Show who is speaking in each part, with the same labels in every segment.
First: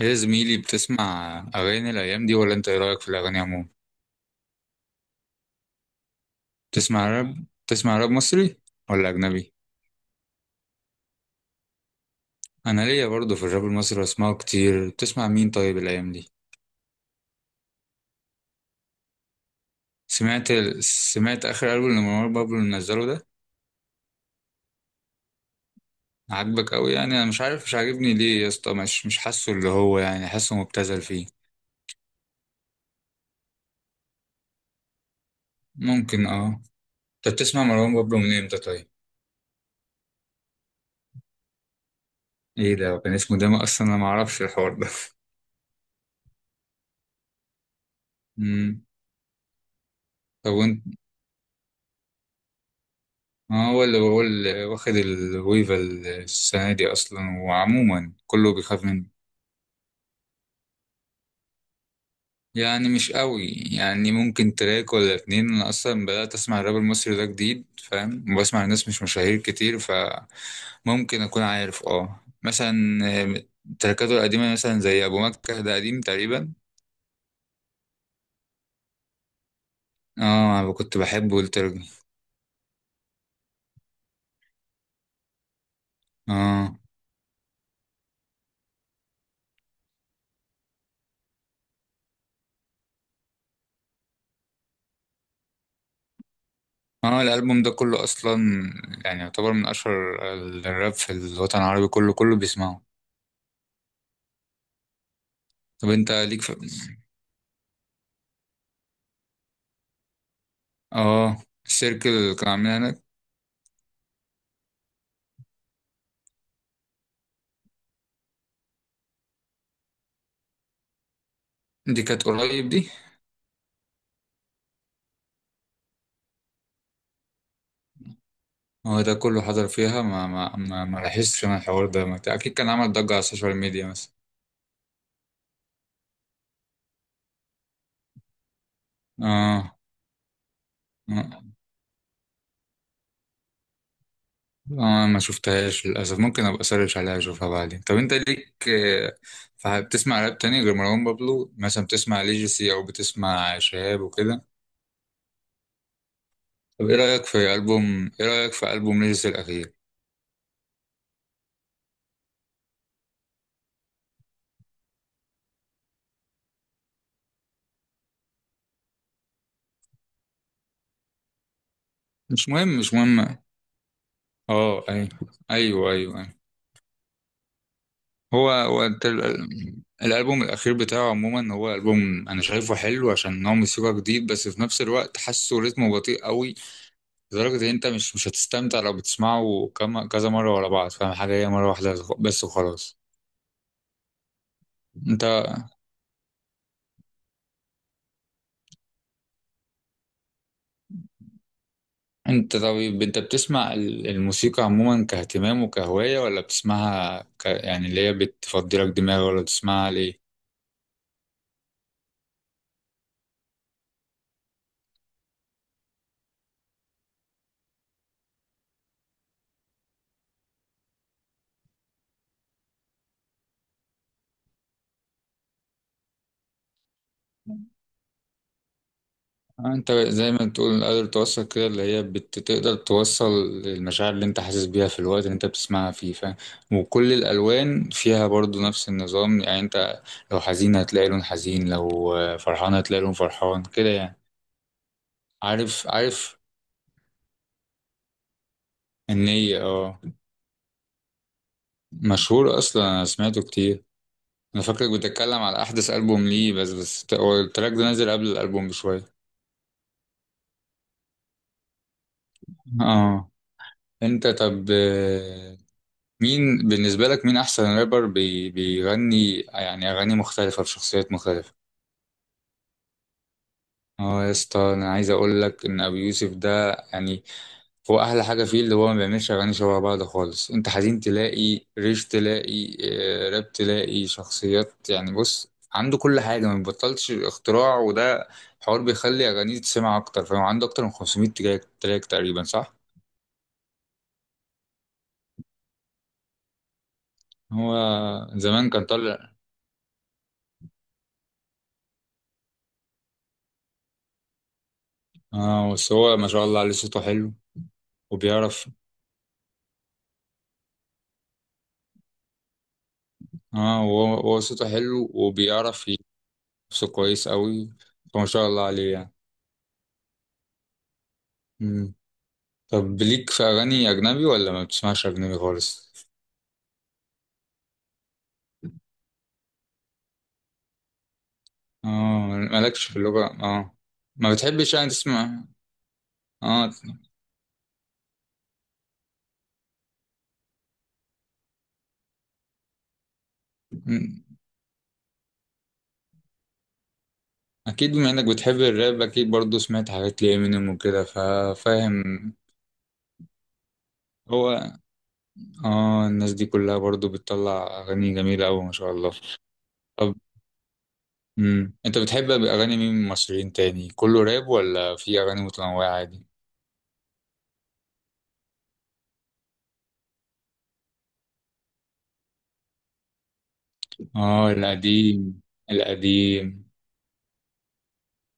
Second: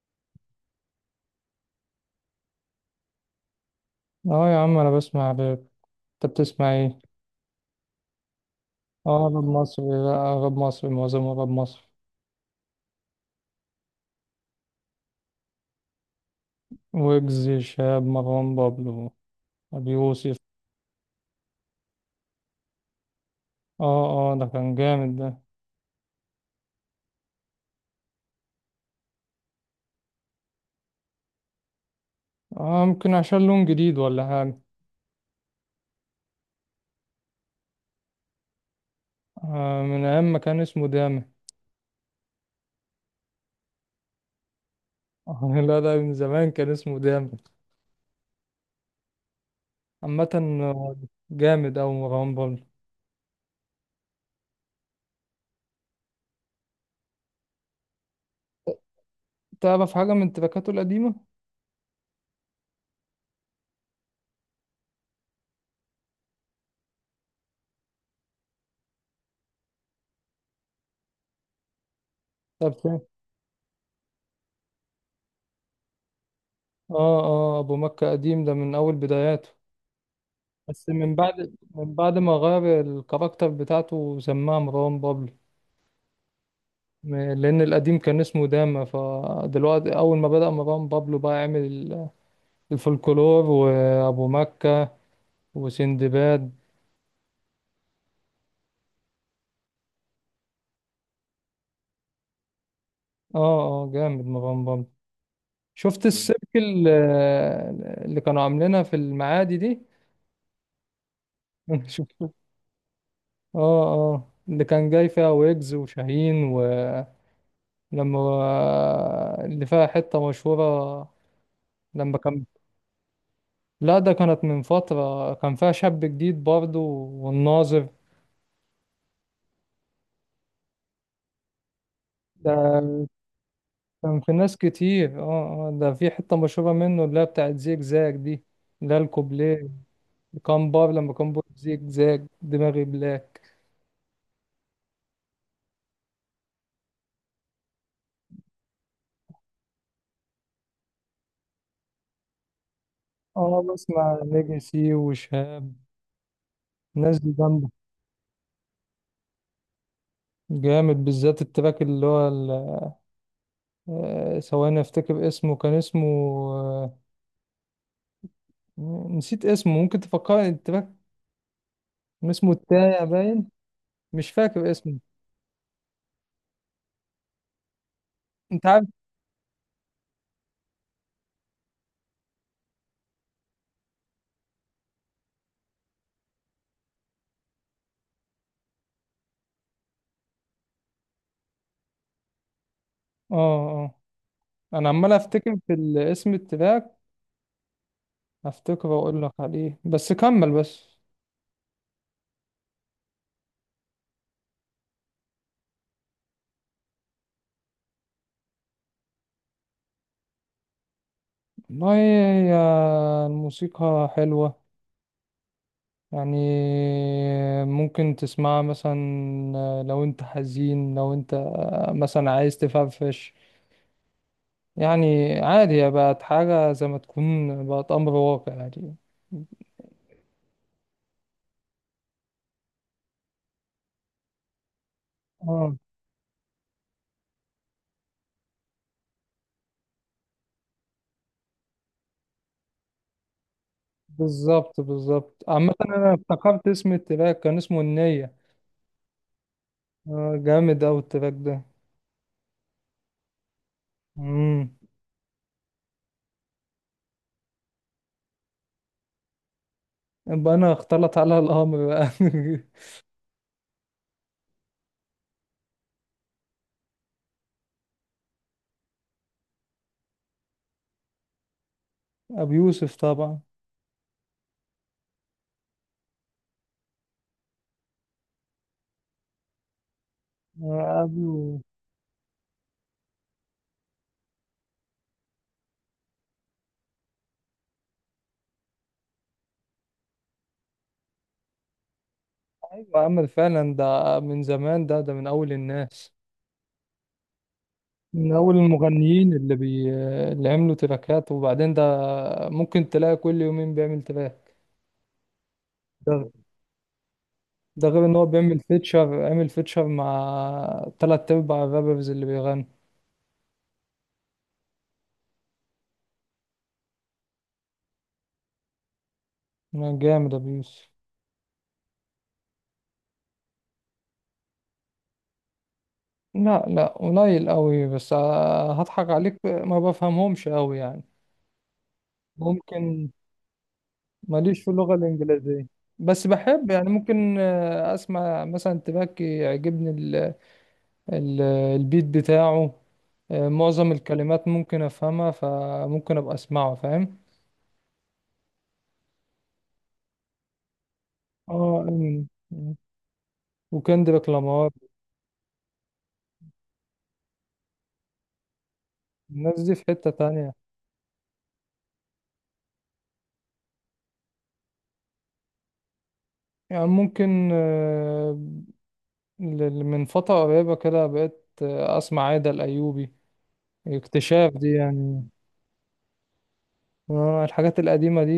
Speaker 1: ايه يا زميلي، بتسمع أغاني الأيام دي ولا أنت إيه رأيك في الأغاني عموما؟
Speaker 2: اه يا عم انا بسمع راب. انت بتسمع ايه؟
Speaker 1: بتسمع راب؟ بتسمع راب مصري ولا
Speaker 2: اه راب
Speaker 1: أجنبي؟
Speaker 2: مصري. لا راب مصري، معظمه راب مصري.
Speaker 1: أنا ليا برضه في الراب المصري بسمعه كتير، بتسمع مين طيب الأيام دي؟
Speaker 2: ويجز، شهاب، مروان بابلو، ابي يوسف.
Speaker 1: سمعت آخر ألبوم لمروان بابلو اللي نزله ده؟
Speaker 2: اه اه ده كان جامد ده.
Speaker 1: عاجبك أوي؟ يعني أنا مش عارف مش عاجبني ليه يا اسطى، مش حاسه. اللي هو يعني حاسه مبتذل فيه.
Speaker 2: اه ممكن عشان لون جديد ولا حاجة.
Speaker 1: ممكن اه. أنت بتسمع مروان بابلو من إمتى طيب؟
Speaker 2: آه، من ايام ما كان اسمه داما.
Speaker 1: إيه، ده كان اسمه ده أصلا؟ أنا معرفش الحوار ده
Speaker 2: آه لا ده من زمان كان اسمه داما.
Speaker 1: مم.
Speaker 2: عامة،
Speaker 1: طب وأنت؟
Speaker 2: آه، جامد اوي مروان بابلو.
Speaker 1: ما هو اللي بقول، واخد الويفا السنة دي أصلا، وعموما كله بيخاف منه.
Speaker 2: تعرف حاجة من تراكاته القديمة؟
Speaker 1: يعني مش قوي، يعني ممكن تراك ولا اتنين. أنا أصلا بدأت أسمع الراب المصري ده جديد، فاهم، وبسمع ناس مش مشاهير كتير، فممكن أكون عارف اه
Speaker 2: طب فين؟
Speaker 1: مثلا. آه، تراكاته القديمة مثلا زي أبو مكة، ده قديم تقريبا.
Speaker 2: اه اه ابو مكة قديم، ده من اول بداياته.
Speaker 1: اه أنا
Speaker 2: بس
Speaker 1: كنت
Speaker 2: من
Speaker 1: بحبه
Speaker 2: بعد
Speaker 1: الترجي.
Speaker 2: من بعد ما غير الكاركتر بتاعته وسماها مروان بابلو.
Speaker 1: اه
Speaker 2: لأن القديم كان اسمه داما، فدلوقتي أول ما بدأ مروان بابلو بقى عمل الفولكلور وأبو مكة وسندباد.
Speaker 1: اه، الألبوم ده كله أصلا يعني يعتبر من أشهر الراب في الوطن العربي، كله كله بيسمعه.
Speaker 2: اه اه جامد مروان بابلو.
Speaker 1: طب
Speaker 2: شفت
Speaker 1: انت
Speaker 2: السيرك
Speaker 1: ليك في...
Speaker 2: اللي كانوا عاملينها في المعادي دي.
Speaker 1: اه الشركة
Speaker 2: شفت اه.
Speaker 1: اللي كان عاملها هناك،
Speaker 2: اه اللي كان جاي فيها ويجز وشاهين. ولما اللي فيها حتة مشهورة.
Speaker 1: دي
Speaker 2: لما
Speaker 1: كانت
Speaker 2: كان
Speaker 1: قريب دي.
Speaker 2: لا ده كانت من فترة كان فيها شاب جديد برضه والناظر.
Speaker 1: هو ده كله حضر فيها؟ ما لاحظتش انا الحوار ده. اكيد كان عمل
Speaker 2: ده
Speaker 1: ضجة على السوشيال ميديا مثلا.
Speaker 2: كان في ناس كتير اه. ده في حتة مشهورة منه اللي هي بتاعت زيج زاج دي، اللي هي الكوبليه.
Speaker 1: اه
Speaker 2: كان بار لما كان
Speaker 1: اه،
Speaker 2: بيقول زيج زاج دماغي بلاك.
Speaker 1: ما شفتهاش للأسف، ممكن أبقى أسرش عليها أشوفها بعدين. طب أنت ليك بتسمع راب تاني غير مروان بابلو؟ مثلا بتسمع ليجيسي أو بتسمع
Speaker 2: اه
Speaker 1: شهاب
Speaker 2: بسمع
Speaker 1: وكده؟
Speaker 2: ليجاسي وشهاب.
Speaker 1: طب إيه
Speaker 2: الناس
Speaker 1: رأيك
Speaker 2: دي
Speaker 1: في
Speaker 2: جامدة.
Speaker 1: ألبوم، إيه رأيك في ألبوم ليجيسي الأخير؟
Speaker 2: جامد بالذات التراك اللي هو ثواني افتكر اسمه، كان اسمه آه، نسيت اسمه، ممكن تفكرني التراك.
Speaker 1: مش
Speaker 2: اسمه
Speaker 1: مهم مش
Speaker 2: التاية
Speaker 1: مهم.
Speaker 2: باين. مش فاكر
Speaker 1: اه
Speaker 2: اسمه.
Speaker 1: أيوه، أيوه أيوه. هو
Speaker 2: انت
Speaker 1: هو
Speaker 2: عارف.
Speaker 1: انت الالبوم الاخير بتاعه عموما، هو البوم انا شايفه حلو عشان هو موسيقى جديد، بس في نفس الوقت حاسه رتمه بطيء قوي، لدرجه ان انت مش هتستمتع لو بتسمعه كم كذا مره ورا بعض. فاهم حاجه؟ هي مره واحده بس وخلاص.
Speaker 2: اه آه. انا عمال
Speaker 1: انت
Speaker 2: افتكر في الاسم التراك. افتكر واقول لك عليه بس كمل بس.
Speaker 1: انت طيب، انت بتسمع الموسيقى عموما كاهتمام وكهوايه، ولا بتسمعها يعني اللي هي بتفضي لك دماغ؟ ولا بتسمعها ليه؟
Speaker 2: والله هي الموسيقى حلوة، يعني ممكن تسمعها مثلا. لو انت حزين، لو انت مثلا عايز تفرفش، يعني عادي. هي بقت حاجة زي ما تكون بقت امر واقع يعني.
Speaker 1: انت زي ما تقول قادر توصل كده، اللي هي بتقدر توصل المشاعر اللي انت حاسس بيها في الوقت اللي انت
Speaker 2: اه
Speaker 1: بتسمعها فيه، فاهم. وكل الالوان فيها برضو نفس النظام، يعني انت لو حزين هتلاقي لون حزين، لو فرحان هتلاقي لون فرحان، كده يعني.
Speaker 2: بالظبط بالظبط. عامة
Speaker 1: عارف
Speaker 2: انا
Speaker 1: عارف،
Speaker 2: افتكرت اسم التراك، كان اسمه النية.
Speaker 1: النية، اه.
Speaker 2: آه، جامد اوي التراك ده.
Speaker 1: مشهور اصلا، انا سمعته كتير. انا
Speaker 2: مم.
Speaker 1: فاكرك بتتكلم على احدث ألبوم ليه، بس بس هو التراك ده نازل قبل الألبوم بشوية.
Speaker 2: يبقى انا اختلط على الامر بقى
Speaker 1: اه انت طب، مين بالنسبة لك مين أحسن رابر بيغني يعني أغاني مختلفة بشخصيات مختلفة؟
Speaker 2: ابو يوسف طبعا.
Speaker 1: اه يا اسطى، أنا عايز أقول لك إن أبي يوسف ده يعني هو أحلى حاجة فيه اللي هو ما بيعملش أغاني شبه بعض خالص. أنت حزين
Speaker 2: ابو
Speaker 1: تلاقي ريش، تلاقي راب، تلاقي شخصيات، يعني بص عنده كل حاجة، ما بيبطلش اختراع. وده حوار بيخلي أغانيه تسمع أكتر. فهو عنده أكتر من 500 تراك تقريبا، صح؟
Speaker 2: ايوه امل فعلا. ده من زمان، ده من اول الناس،
Speaker 1: هو
Speaker 2: من اول
Speaker 1: زمان كان طالع.
Speaker 2: المغنيين اللي عملوا تراكات. وبعدين ده ممكن تلاقي كل يومين بيعمل تراك.
Speaker 1: اه بس هو ما
Speaker 2: ده
Speaker 1: شاء الله عليه صوته حلو
Speaker 2: ده غير ان هو بيعمل
Speaker 1: وبيعرف.
Speaker 2: فيتشر، عمل فيتشر مع تلات ارباع الرابرز اللي بيغنوا.
Speaker 1: اه هو صوته حلو وبيعرف يرقص كويس قوي، فما شاء الله عليه يعني.
Speaker 2: جامد ابو يوسف.
Speaker 1: مم. طب ليك في اغاني اجنبي ولا ما بتسمعش اجنبي خالص؟
Speaker 2: لا لا قليل قوي، بس هضحك عليك ما بفهمهمش قوي يعني.
Speaker 1: اه، مالكش في
Speaker 2: ممكن.
Speaker 1: اللغة؟ اه، ما
Speaker 2: ماليش في
Speaker 1: بتحبش يعني
Speaker 2: اللغة
Speaker 1: تسمع؟
Speaker 2: الإنجليزية، بس بحب.
Speaker 1: اه.
Speaker 2: يعني ممكن أسمع مثلا تباكي، يعجبني ال ال البيت بتاعه. معظم
Speaker 1: مم.
Speaker 2: الكلمات ممكن أفهمها، فممكن أبقى أسمعه فاهم.
Speaker 1: اكيد بما انك بتحب الراب اكيد برضو سمعت حاجات لإمينيم وكده،
Speaker 2: اه
Speaker 1: ففاهم.
Speaker 2: أمين وكندريك لامار.
Speaker 1: هو اه، الناس دي كلها برضو بتطلع اغاني جميلة قوي، ما شاء الله.
Speaker 2: الناس دي في حتة
Speaker 1: طب
Speaker 2: تانية.
Speaker 1: مم، انت بتحب اغاني مين من المصريين تاني؟ كله راب ولا في اغاني متنوعة عادي؟
Speaker 2: يعني ممكن من فترة قريبة كده بقيت أسمع عايدة الأيوبي، اكتشاف
Speaker 1: اه
Speaker 2: دي يعني.
Speaker 1: القديم، القديم.
Speaker 2: الحاجات القديمة دي،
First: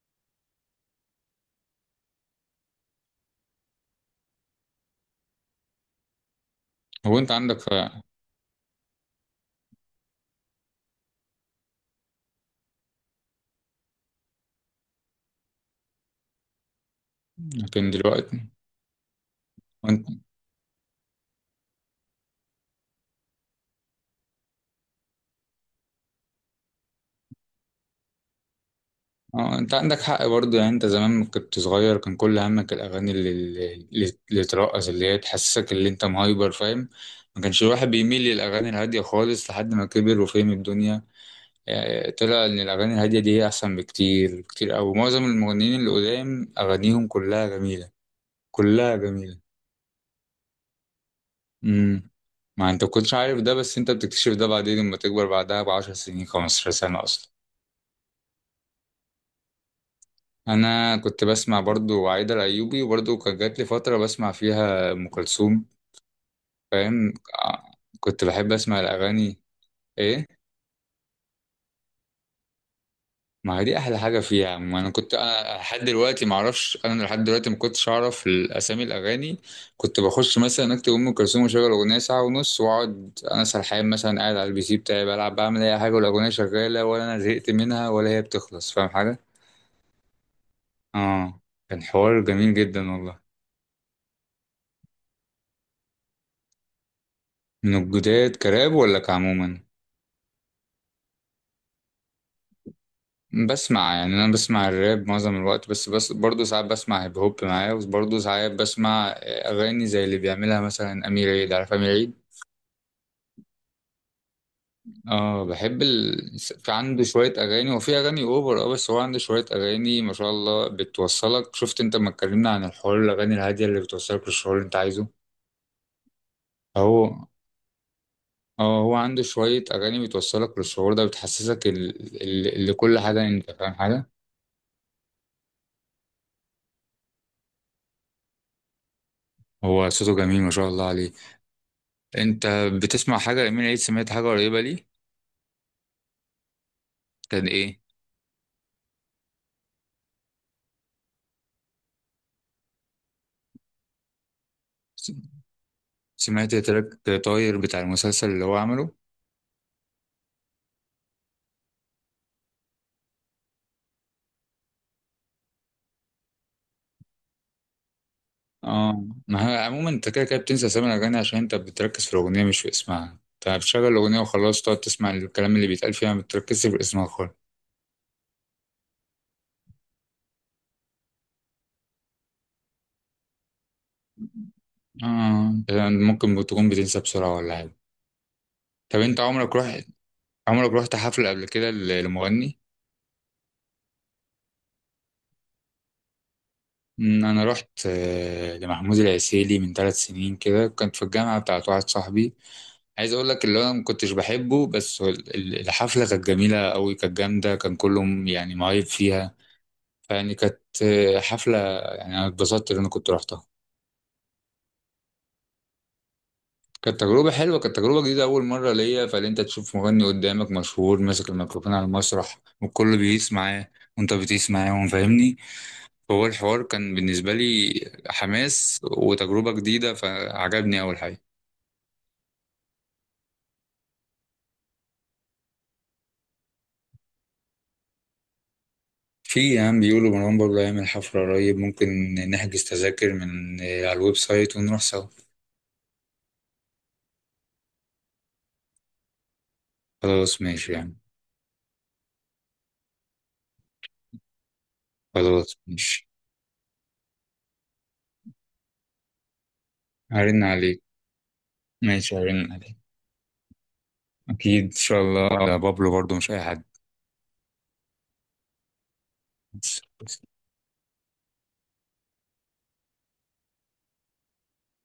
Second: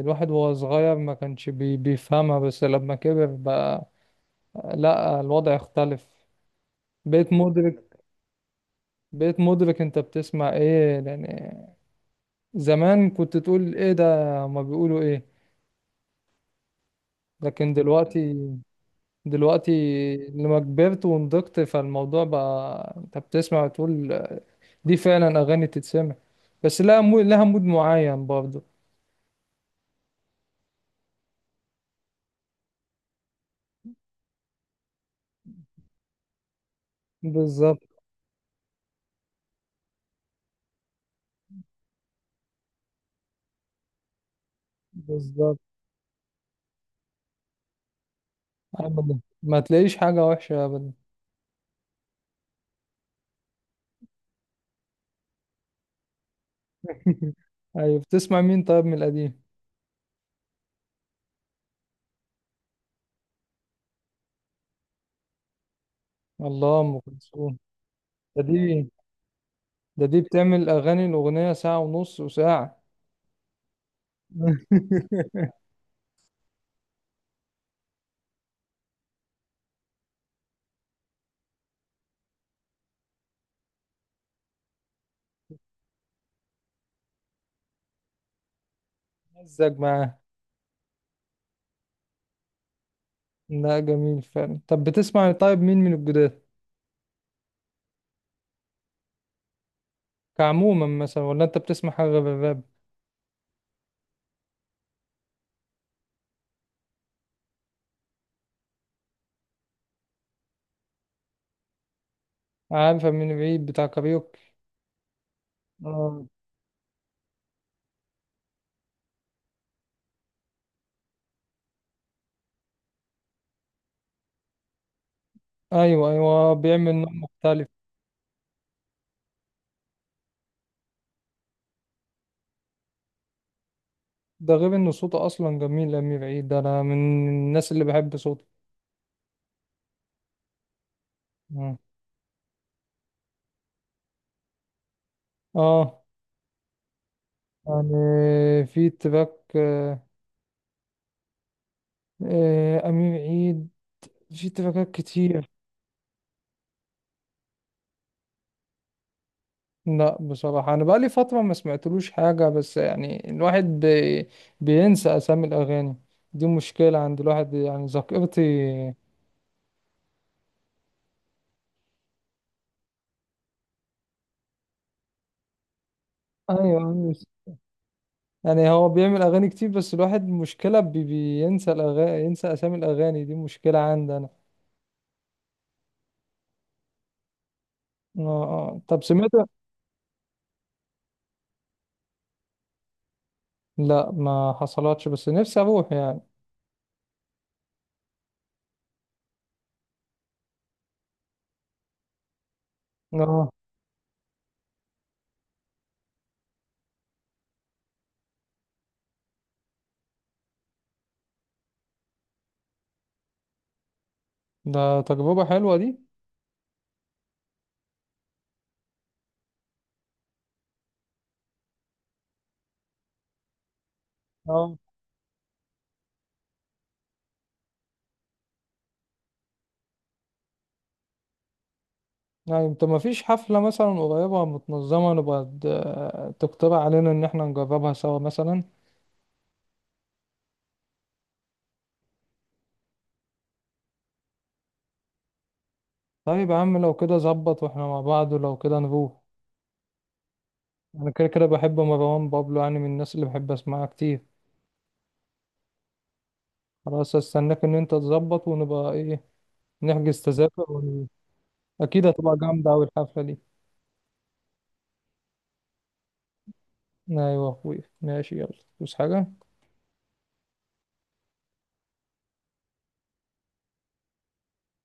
Speaker 2: الواحد وهو صغير ما كانش بيفهمها، بس لما كبر بقى لا الوضع اختلف.
Speaker 1: هو انت
Speaker 2: بقيت
Speaker 1: عندك حق.
Speaker 2: مدرك. بقيت مدرك انت بتسمع ايه، لان زمان كنت تقول ايه ده، ما بيقولوا ايه. لكن
Speaker 1: لكن
Speaker 2: دلوقتي،
Speaker 1: دلوقتي،
Speaker 2: دلوقتي
Speaker 1: وانت.
Speaker 2: لما كبرت ونضجت فالموضوع بقى انت بتسمع وتقول دي فعلا اغاني تتسمع. بس لها لها مود معين برضه.
Speaker 1: اه انت عندك حق برضه. يعني انت زمان كنت صغير، كان كل همك الاغاني اللي اللي ترقص، اللي هي تحسسك اللي انت مهايبر، فاهم. ما كانش
Speaker 2: بالظبط
Speaker 1: الواحد بيميل للاغاني الهاديه خالص لحد ما كبر وفهم الدنيا. يعني طلع ان الاغاني الهاديه دي هي احسن بكتير، بكتير قوي. معظم
Speaker 2: بالظبط.
Speaker 1: المغنيين اللي قدام اغانيهم كلها جميله، كلها
Speaker 2: ابدا
Speaker 1: جميله.
Speaker 2: ما تلاقيش حاجة وحشة ابدا.
Speaker 1: امم. ما انت كنتش عارف ده، بس انت بتكتشف ده بعدين لما تكبر بعدها ب10 سنين، 15 سنة اصلا.
Speaker 2: ايوه. بتسمع مين طيب من القديم؟
Speaker 1: انا كنت بسمع برضو عايدة الايوبي، وبرضو كان جات لي فترة بسمع فيها ام كلثوم،
Speaker 2: الله، ام
Speaker 1: فاهم.
Speaker 2: كلثوم.
Speaker 1: كنت
Speaker 2: ده
Speaker 1: بحب اسمع
Speaker 2: دي
Speaker 1: الاغاني.
Speaker 2: ده دي
Speaker 1: ايه،
Speaker 2: بتعمل اغاني، الاغنيه ساعه ونص وساعه.
Speaker 1: ما هي دي احلى حاجه فيها يا عم. انا كنت، انا لحد دلوقتي ما اعرفش، انا لحد دلوقتي ما كنتش اعرف اسامي الاغاني. كنت بخش مثلا اكتب ام كلثوم واشغل اغنيه ساعه ونص، واقعد انا سرحان مثلا، قاعد على البي سي بتاعي بلعب، بعمل اي حاجه، والاغنيه شغاله، ولا انا زهقت منها ولا هي بتخلص، فاهم حاجه.
Speaker 2: مزج معاه.
Speaker 1: اه كان حوار جميل جدا والله.
Speaker 2: لا جميل فعلا. طب بتسمع طيب مين من الجداد؟
Speaker 1: من الجداد كراب ولا كعموما؟
Speaker 2: كعموما مثلا؟ ولا انت بتسمع حاجه غير الراب؟
Speaker 1: بسمع يعني، انا بسمع الراب معظم الوقت، بس بس برضه ساعات بسمع هيب هوب معايا، وبرضه ساعات بسمع اغاني زي اللي بيعملها مثلا امير عيد، عارف امير عيد.
Speaker 2: عارفه من بعيد، بتاع كاريوكي.
Speaker 1: اه بحب
Speaker 2: اه
Speaker 1: في عنده شوية أغاني، وفي أغاني أوفر اه، بس هو عنده شوية أغاني ما شاء الله بتوصلك. شفت أنت ما اتكلمنا عن الحوار الأغاني الهادية اللي بتوصلك للشعور اللي أنت عايزه.
Speaker 2: ايوه ايوه بيعمل نوع
Speaker 1: هو
Speaker 2: مختلف.
Speaker 1: اه، هو عنده شوية أغاني بتوصلك للشعور ده، بتحسسك لكل حاجة، يعني أنت فاهم حاجة.
Speaker 2: ده غير ان صوته اصلا جميل. امير عيد ده انا من الناس اللي بحب صوته.
Speaker 1: هو صوته جميل ما شاء الله عليه.
Speaker 2: مم.
Speaker 1: أنت بتسمع حاجة أمير عيد؟ سمعت حاجة قريبة ليه؟
Speaker 2: اه
Speaker 1: كان إيه؟
Speaker 2: يعني في تراك امير عيد في تراكات
Speaker 1: س-
Speaker 2: كتير.
Speaker 1: سمعت تراك طاير بتاع المسلسل اللي هو عمله؟
Speaker 2: لا بصراحة أنا بقالي فترة ما سمعتلوش حاجة، بس يعني الواحد بينسى أسامي الأغاني، دي مشكلة عند الواحد يعني، ذاكرتي.
Speaker 1: اه ما هي عموما انت كده كده بتنسى اسامي الاغاني، عشان انت بتركز في الاغنيه مش في اسمها. انت بتشغل الاغنيه وخلاص، تقعد تسمع الكلام اللي بيتقال فيها، ما بتركزش في
Speaker 2: ايوه
Speaker 1: اسمها خالص.
Speaker 2: يعني هو بيعمل أغاني كتير، بس الواحد مشكلة بينسى الأغاني، ينسى أسامي الأغاني، دي مشكلة عندي أنا.
Speaker 1: اه يعني ممكن تكون بتنسى بسرعه ولا حاجه.
Speaker 2: آه آه.
Speaker 1: طب
Speaker 2: طب
Speaker 1: انت
Speaker 2: سمعت؟
Speaker 1: عمرك رحت، عمرك رحت حفله قبل كده لمغني؟
Speaker 2: لا ما حصلتش، بس نفسي أروح يعني.
Speaker 1: أمم، انا رحت لمحمود العسيلي من 3 سنين كده، كنت في الجامعه بتاعت واحد صاحبي. عايز اقول لك
Speaker 2: اه
Speaker 1: اللي انا ما كنتش بحبه، بس هو الحفله كانت جميله قوي، كانت جامده، كان كلهم يعني مهيب فيها. فيعني كانت حفلة، يعني أنا اتبسطت إن أنا كنت رحتها.
Speaker 2: ده تجربة حلوة دي.
Speaker 1: كانت تجربة حلوة، كانت تجربة جديدة أول مرة ليا، فإن أنت تشوف مغني قدامك مشهور ماسك الميكروفون على المسرح، والكل بيقيس معاه وأنت بتقيس
Speaker 2: اه
Speaker 1: معاهم، فاهمني. فهو الحوار كان بالنسبة لي حماس وتجربة جديدة، فعجبني أول حاجة.
Speaker 2: يعني انت ما فيش حفلة مثلا قريبة متنظمة، نبقى تقترح علينا ان احنا نجربها سوا مثلا؟
Speaker 1: في يعني بيقولوا مروان بابلو هيعمل حفلة قريب، ممكن نحجز تذاكر من على الويب سايت ونروح سوا.
Speaker 2: طيب يا عم لو كده ظبط واحنا مع بعض، ولو كده نروح.
Speaker 1: خلاص ماشي يعني.
Speaker 2: انا كده كده بحب مروان بابلو، يعني من الناس اللي بحب اسمعها كتير.
Speaker 1: خلاص ماشي،
Speaker 2: خلاص استناك ان انت تظبط، ونبقى ايه، نحجز
Speaker 1: هرن
Speaker 2: تذاكر
Speaker 1: عليك.
Speaker 2: اكيد
Speaker 1: ماشي
Speaker 2: هتبقى
Speaker 1: هرن
Speaker 2: جامدة
Speaker 1: عليك.
Speaker 2: اوي الحفلة دي.
Speaker 1: أكيد إن شاء الله، ده بابلو برضه مش أي
Speaker 2: ايوه يا اخويا ماشي، يلا بس حاجة.
Speaker 1: حد.